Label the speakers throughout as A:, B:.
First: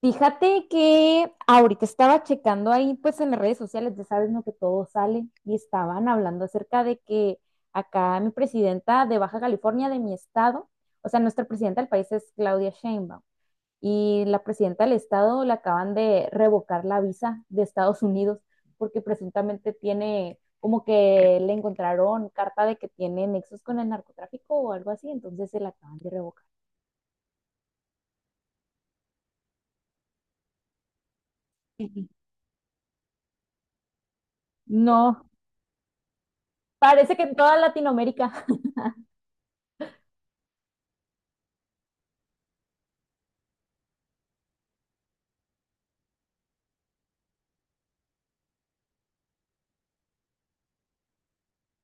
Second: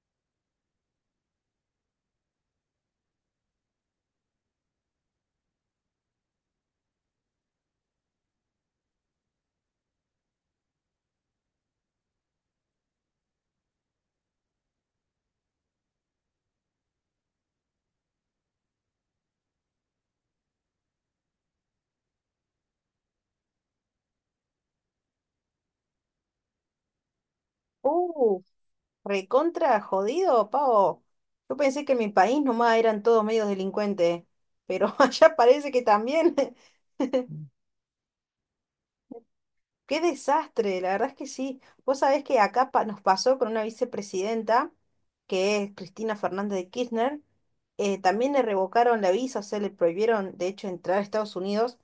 A: Fíjate que ahorita estaba checando ahí, pues en las redes sociales, ya sabes, no que todo sale, y estaban hablando acerca de que acá mi presidenta de Baja California, de mi estado, o sea, nuestra presidenta del país es Claudia Sheinbaum, y la presidenta del estado le acaban de revocar la visa de Estados Unidos porque presuntamente tiene, como que le encontraron carta de que tiene nexos con el narcotráfico o algo así, entonces se la acaban de revocar.
B: Uh, Recontra jodido, Pavo. Yo pensé que en mi país nomás eran todos medios delincuentes, pero
A: No,
B: allá parece que también.
A: parece que en toda Latinoamérica.
B: Qué desastre, la verdad es que sí. Vos sabés que acá nos pasó con una vicepresidenta, que es Cristina Fernández de Kirchner, también le revocaron la visa, o sea, le prohibieron, de hecho, entrar a Estados Unidos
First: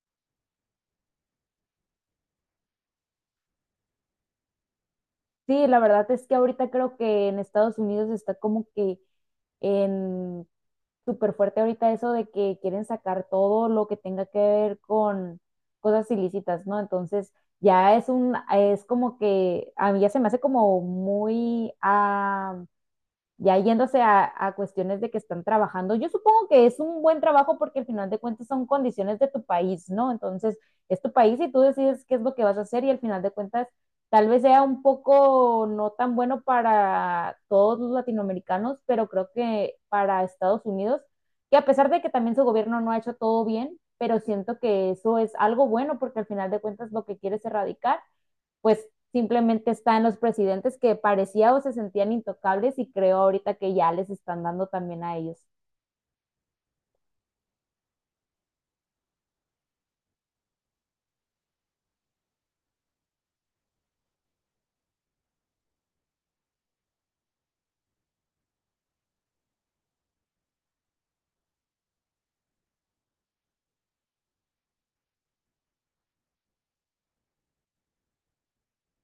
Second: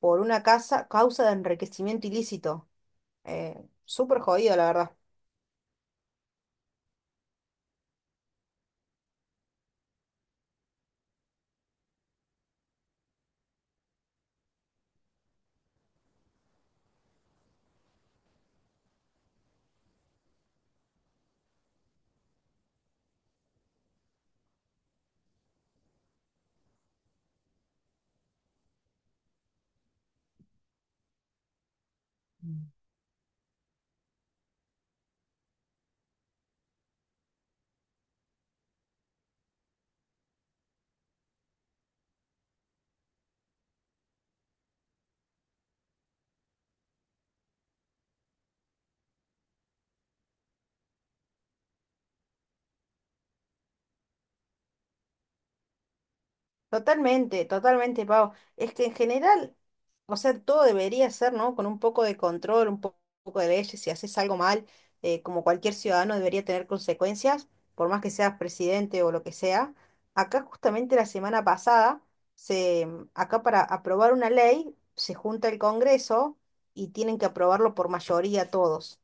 B: por una causa de enriquecimiento ilícito. Eh, súper jodido, la verdad.
A: Sí, la verdad es que ahorita creo que en Estados Unidos está como que en súper fuerte ahorita eso de que quieren sacar todo lo que tenga que ver con cosas ilícitas, ¿no? Entonces ya es un, es como que a mí ya se me hace como muy, ya yéndose a cuestiones de que están trabajando, yo supongo que es un buen trabajo porque al final de cuentas son condiciones de tu país, ¿no? Entonces, es tu país y tú decides qué es lo que vas a hacer y al final de cuentas tal vez sea un poco no tan bueno para todos los latinoamericanos, pero creo que para Estados Unidos, que a pesar de que también su gobierno no ha hecho todo bien, pero siento que eso es algo bueno porque al final de cuentas lo que quiere es erradicar pues simplemente está en los presidentes que parecía o se sentían intocables y creo ahorita que ya les están dando también a ellos.
B: Totalmente, totalmente, Pau. Es que en general, o sea, todo debería ser, ¿no? Con un poco de control, poco de leyes. Si haces algo mal, como cualquier ciudadano debería tener consecuencias, por más que seas presidente o lo que sea. Acá justamente la semana pasada, acá para aprobar una ley, se junta el Congreso y tienen que aprobarlo por mayoría todos,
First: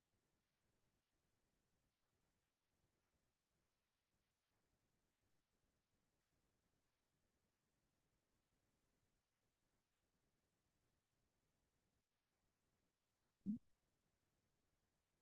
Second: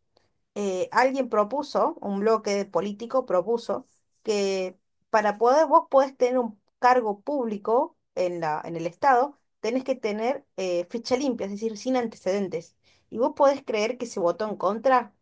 B: alguien propuso, un bloque político propuso, que para poder vos podés tener un cargo público en en el Estado, tenés que tener ficha limpia, es decir, sin antecedentes. Y vos podés creer que se votó en contra.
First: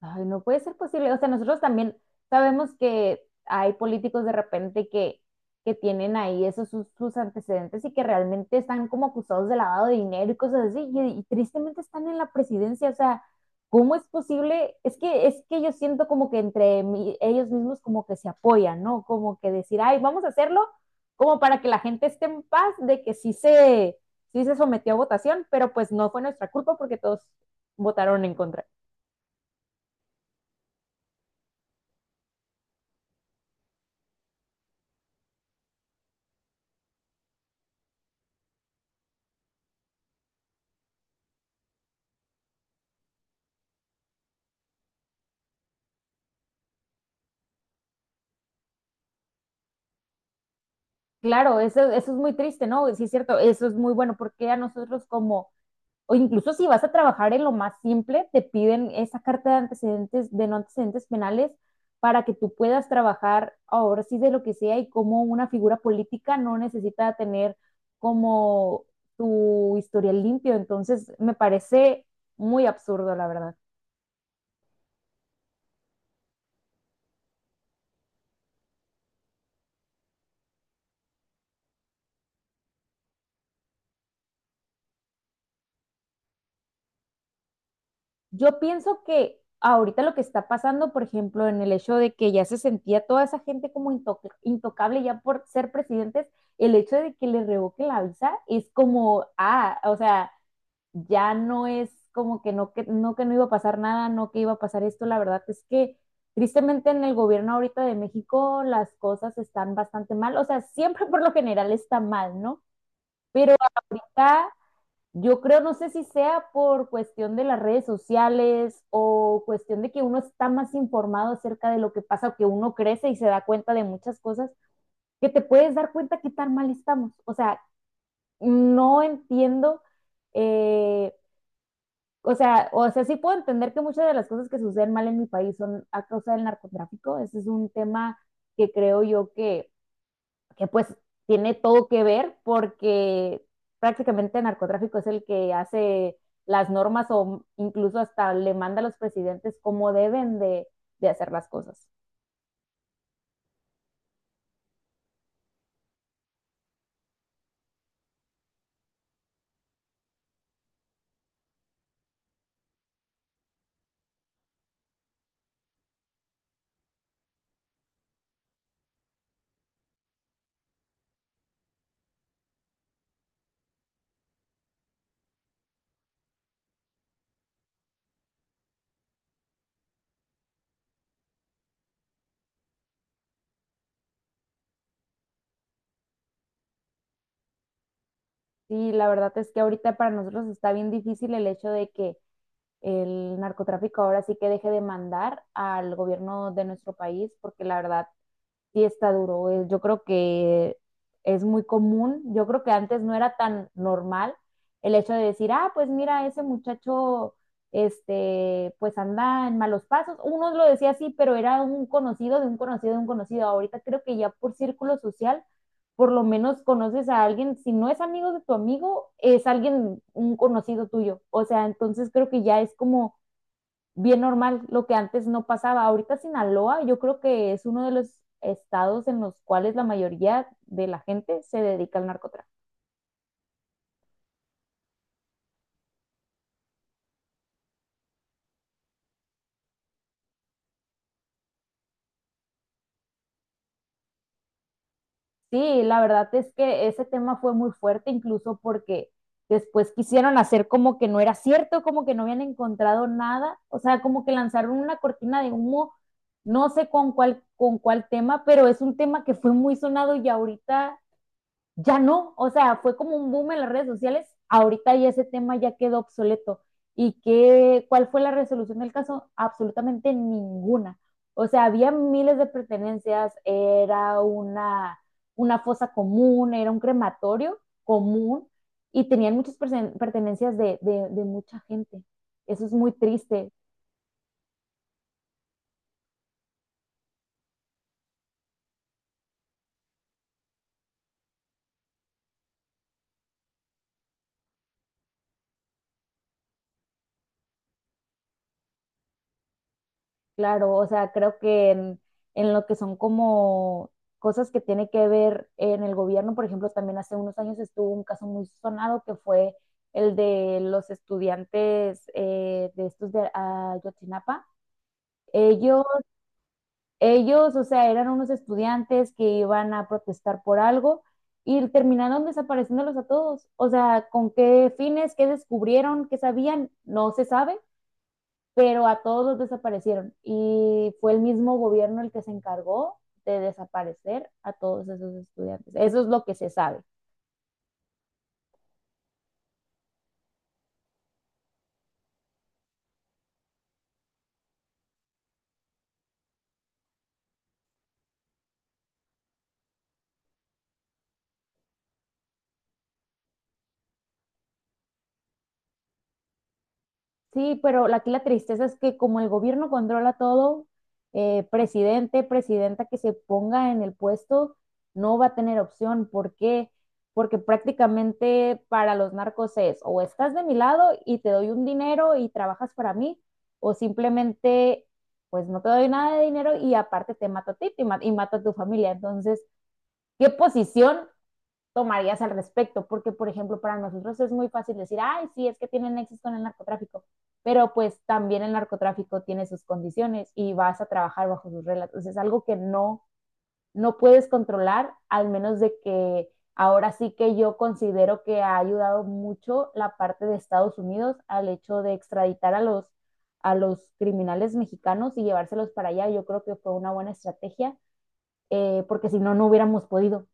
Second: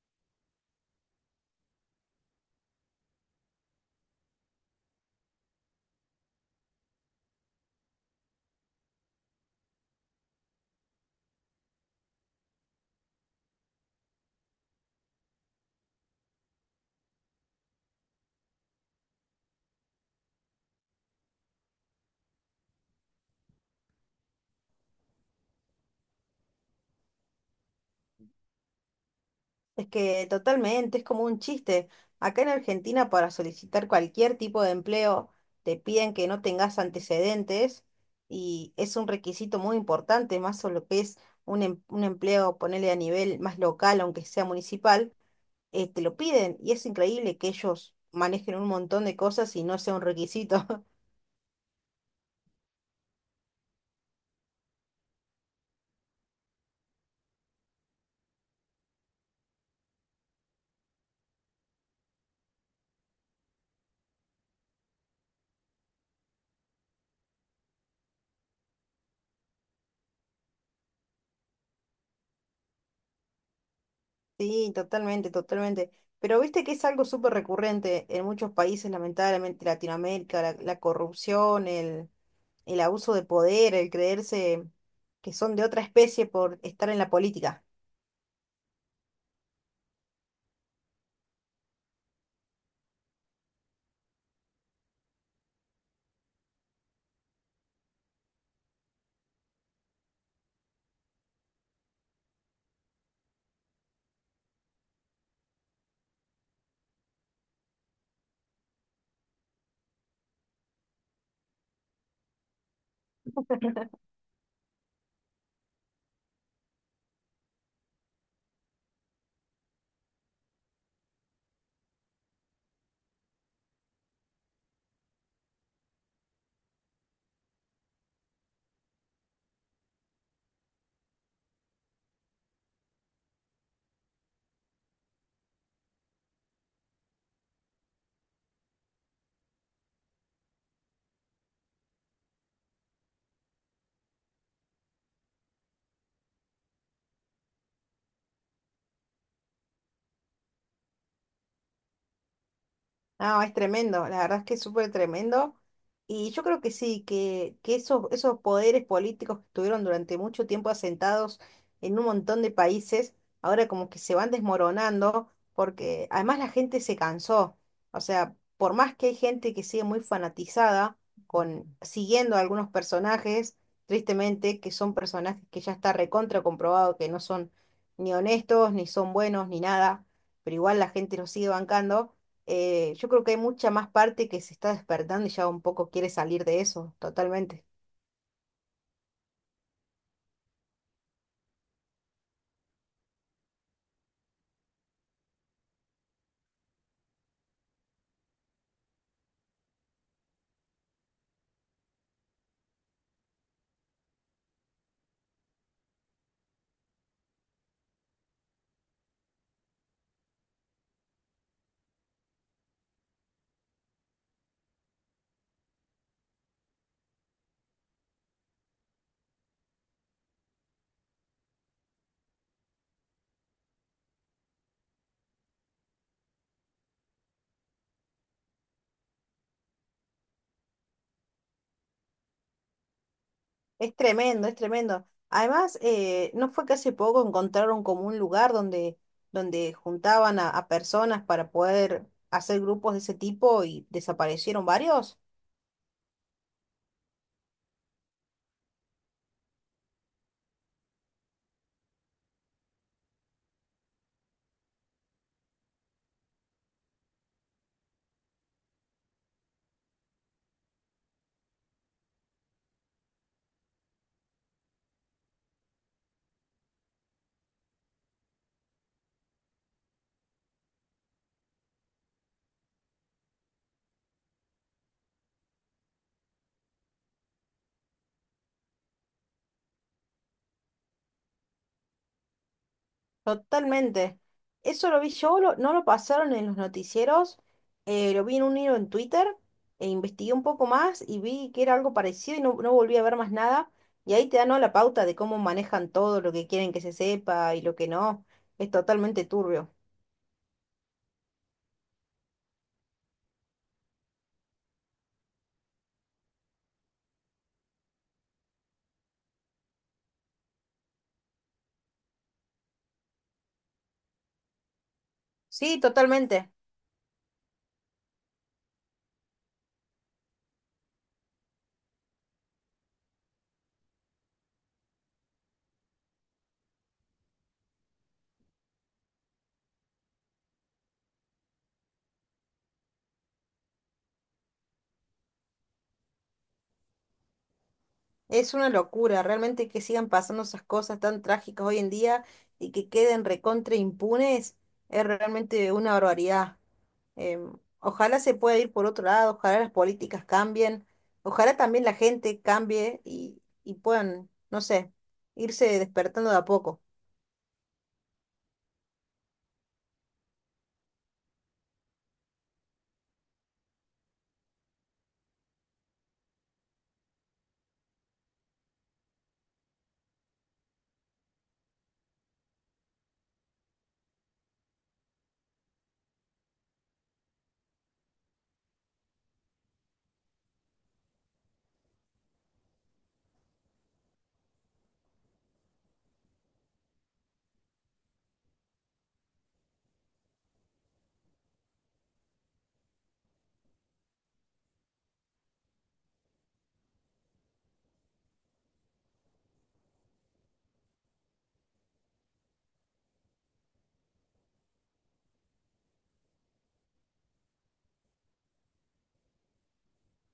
A: Ay, no puede ser posible. O sea, nosotros también sabemos que hay políticos de repente que tienen ahí esos sus antecedentes y que realmente están como acusados de lavado de dinero y cosas así, y tristemente están en la presidencia. O sea, ¿cómo es posible? Es que yo siento como que entre ellos mismos como que se apoyan, ¿no? Como que decir, ay, vamos a hacerlo, como para que la gente esté en paz de que sí se sometió a votación, pero pues no fue nuestra culpa porque todos votaron en contra.
B: Es que totalmente, es como un chiste. Acá en Argentina para solicitar cualquier tipo de empleo te piden que no tengas antecedentes y es un requisito muy importante, más sobre lo que es un empleo, ponerle a nivel más local, aunque sea municipal, te lo piden y es increíble que ellos manejen un montón de cosas y no sea un requisito.
A: Claro, eso es muy triste, ¿no? Sí, es cierto, eso es muy bueno porque a nosotros como, o incluso si vas a trabajar en lo más simple, te piden esa carta de antecedentes, de no antecedentes penales, para que tú puedas trabajar ahora sí de lo que sea y como una figura política no necesita tener como tu historial limpio. Entonces, me parece muy absurdo, la verdad.
B: Sí, totalmente, totalmente. Pero viste que es algo súper recurrente en muchos países, lamentablemente Latinoamérica, la corrupción, el abuso de poder, el creerse que son de otra especie por estar en la política.
A: Yo pienso que ahorita lo que está pasando, por ejemplo, en el hecho de que ya se sentía toda esa gente como intocable ya por ser presidentes, el hecho de que le revoquen la visa es como, o sea, ya no es como que que no iba a pasar nada, no que iba a pasar esto. La verdad es que tristemente en el gobierno ahorita de México las cosas están bastante mal. O sea, siempre por lo general está mal, ¿no? Pero ahorita yo creo, no sé si sea por cuestión de las redes sociales o cuestión de que uno está más informado acerca de lo que pasa, que uno crece y se da cuenta de muchas cosas, que te puedes dar cuenta qué tan mal estamos. O sea, no entiendo, eh, o sea, sí puedo entender que muchas de las cosas que suceden mal en mi país son a causa del narcotráfico. Ese es un tema que creo yo que pues tiene todo que ver porque prácticamente el narcotráfico es el que hace las normas o incluso hasta le manda a los presidentes cómo deben de hacer las cosas.
B: No, es tremendo, la verdad es que es súper tremendo. Y yo creo que sí, que esos, esos poderes políticos que estuvieron durante mucho tiempo asentados en un montón de países, ahora como que se van desmoronando, porque además la gente se cansó. O sea, por más que hay gente que sigue muy fanatizada con siguiendo a algunos personajes, tristemente, que son personajes que ya está recontra comprobado que no son ni honestos, ni son buenos, ni nada, pero igual la gente los sigue bancando, yo creo que hay mucha más parte que se está despertando y ya un poco quiere salir de eso, totalmente.
A: Sí, la verdad es que ahorita para nosotros está bien difícil el hecho de que el narcotráfico ahora sí que deje de mandar al gobierno de nuestro país, porque la verdad sí está duro. Yo creo que es muy común. Yo creo que antes no era tan normal el hecho de decir, ah, pues mira, ese muchacho, este, pues anda en malos pasos. Uno lo decía así, pero era un conocido de un conocido de un conocido. Ahorita creo que ya por círculo social, por lo menos conoces a alguien. Si no es amigo de tu amigo, es alguien, un conocido tuyo. O sea, entonces creo que ya es como bien normal, lo que antes no pasaba. Ahorita Sinaloa yo creo que es uno de los estados en los cuales la mayoría de la gente se dedica al narcotráfico.
B: Es tremendo, es tremendo. Además, ¿no fue que hace poco encontraron como un lugar donde, donde juntaban a personas para poder hacer grupos de ese tipo y desaparecieron varios?
A: Sí, la verdad es que ese tema fue muy fuerte, incluso porque después quisieron hacer como que no era cierto, como que no habían encontrado nada, o sea, como que lanzaron una cortina de humo, no sé con cuál tema, pero es un tema que fue muy sonado y ahorita ya no, o sea, fue como un boom en las redes sociales, ahorita ya ese tema ya quedó obsoleto. ¿Y qué, cuál fue la resolución del caso? Absolutamente ninguna. O sea, había miles de pertenencias, una fosa común, era un crematorio común y tenían muchas pertenencias de mucha gente. Eso es muy triste.
B: Totalmente. Eso lo vi yo, no lo pasaron en los noticieros, lo vi en un hilo en Twitter, e investigué un poco más y vi que era algo parecido y no, no volví a ver más nada. Y ahí te dan, ¿no? La pauta de cómo manejan todo, lo que quieren que se sepa y lo que no. Es totalmente turbio.
A: Claro, o sea, creo que en lo que son como cosas que tiene que ver en el gobierno, por ejemplo, también hace unos años estuvo un caso muy sonado que fue el de los estudiantes de estos de Ayotzinapa.
B: Sí,
A: Ellos,
B: totalmente.
A: ellos, o sea, eran unos estudiantes que iban a protestar por algo y terminaron desapareciéndolos a todos. O sea, ¿con qué fines? ¿Qué descubrieron? ¿Qué sabían? No se sabe, pero a todos los desaparecieron y fue el mismo gobierno el que se encargó de desaparecer a todos esos estudiantes. Eso es lo que se sabe.
B: Es una locura, realmente que sigan pasando esas cosas tan trágicas hoy en día y que queden recontra impunes, es realmente una barbaridad. Em, ojalá se pueda ir por otro lado, ojalá las políticas cambien, ojalá también la gente cambie y puedan, no sé, irse despertando de a poco.
A: Sí, pero aquí la tristeza es que como el gobierno controla todo, presidente, presidenta que se ponga en el puesto no va a tener opción. ¿Por qué? Porque prácticamente para los narcos es o estás de mi lado y te doy un dinero y trabajas para mí, o simplemente pues no te doy nada de dinero y aparte te mato a ti y mato a tu familia. Entonces, ¿qué posición tomarías al respecto? Porque por ejemplo para nosotros es muy fácil decir, ay, sí, es que tienen nexos con el narcotráfico, pero pues también el narcotráfico tiene sus condiciones y vas a trabajar bajo sus reglas, entonces es algo que no, no puedes controlar, al menos de que ahora sí que yo considero que ha ayudado mucho la parte de Estados Unidos al hecho de extraditar a a los criminales mexicanos y llevárselos para allá, yo creo que fue una buena estrategia, porque si no, no hubiéramos podido.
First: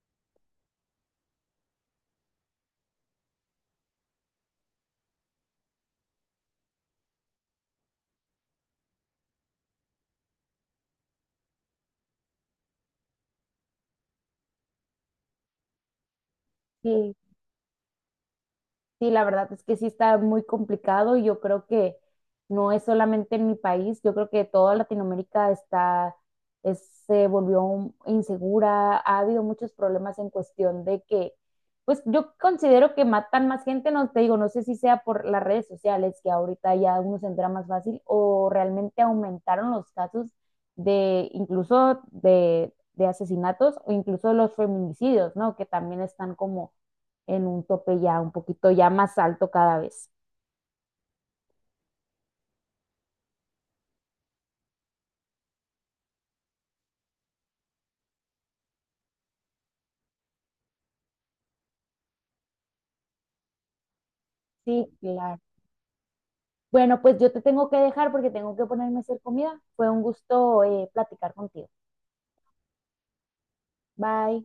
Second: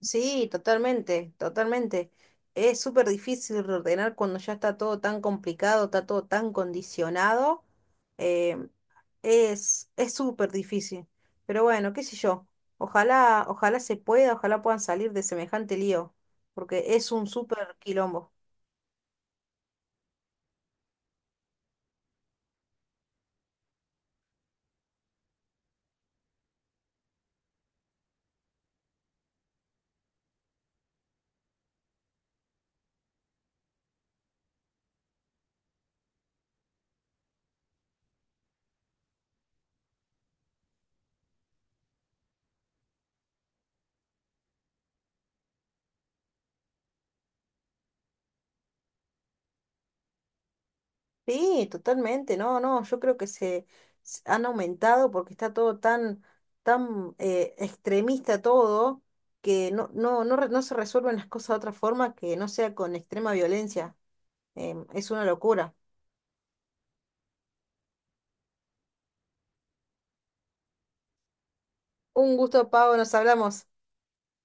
B: Sí, totalmente, totalmente. Es súper difícil reordenar cuando ya está todo tan complicado, está todo tan condicionado. Em, es súper difícil. Pero bueno, qué sé yo. Ojalá, ojalá se pueda, ojalá puedan salir de semejante lío, porque es
A: Sí,
B: un súper quilombo.
A: Sí, la verdad es que sí está muy complicado y yo creo que no es solamente en mi país, yo creo que toda Latinoamérica está, es- se volvió insegura, ha habido muchos problemas en cuestión de que, pues yo considero que matan más gente, no te digo, no sé si sea por las redes sociales, que ahorita ya uno se entera más fácil, o realmente aumentaron los casos de incluso de asesinatos o incluso los feminicidios, ¿no? Que también están como en un tope ya un poquito ya más alto cada vez.
B: Sí, totalmente. No, no, yo creo que se han aumentado porque está todo tan, tan extremista todo, que no, no, no, no se resuelven las cosas de otra forma que no sea con extrema violencia.
A: Sí,
B: Es una
A: claro.
B: locura.
A: Bueno, pues yo te tengo que dejar porque tengo que ponerme a hacer comida. Fue un gusto platicar contigo.
B: Un gusto, Pau, nos hablamos.
A: Bye.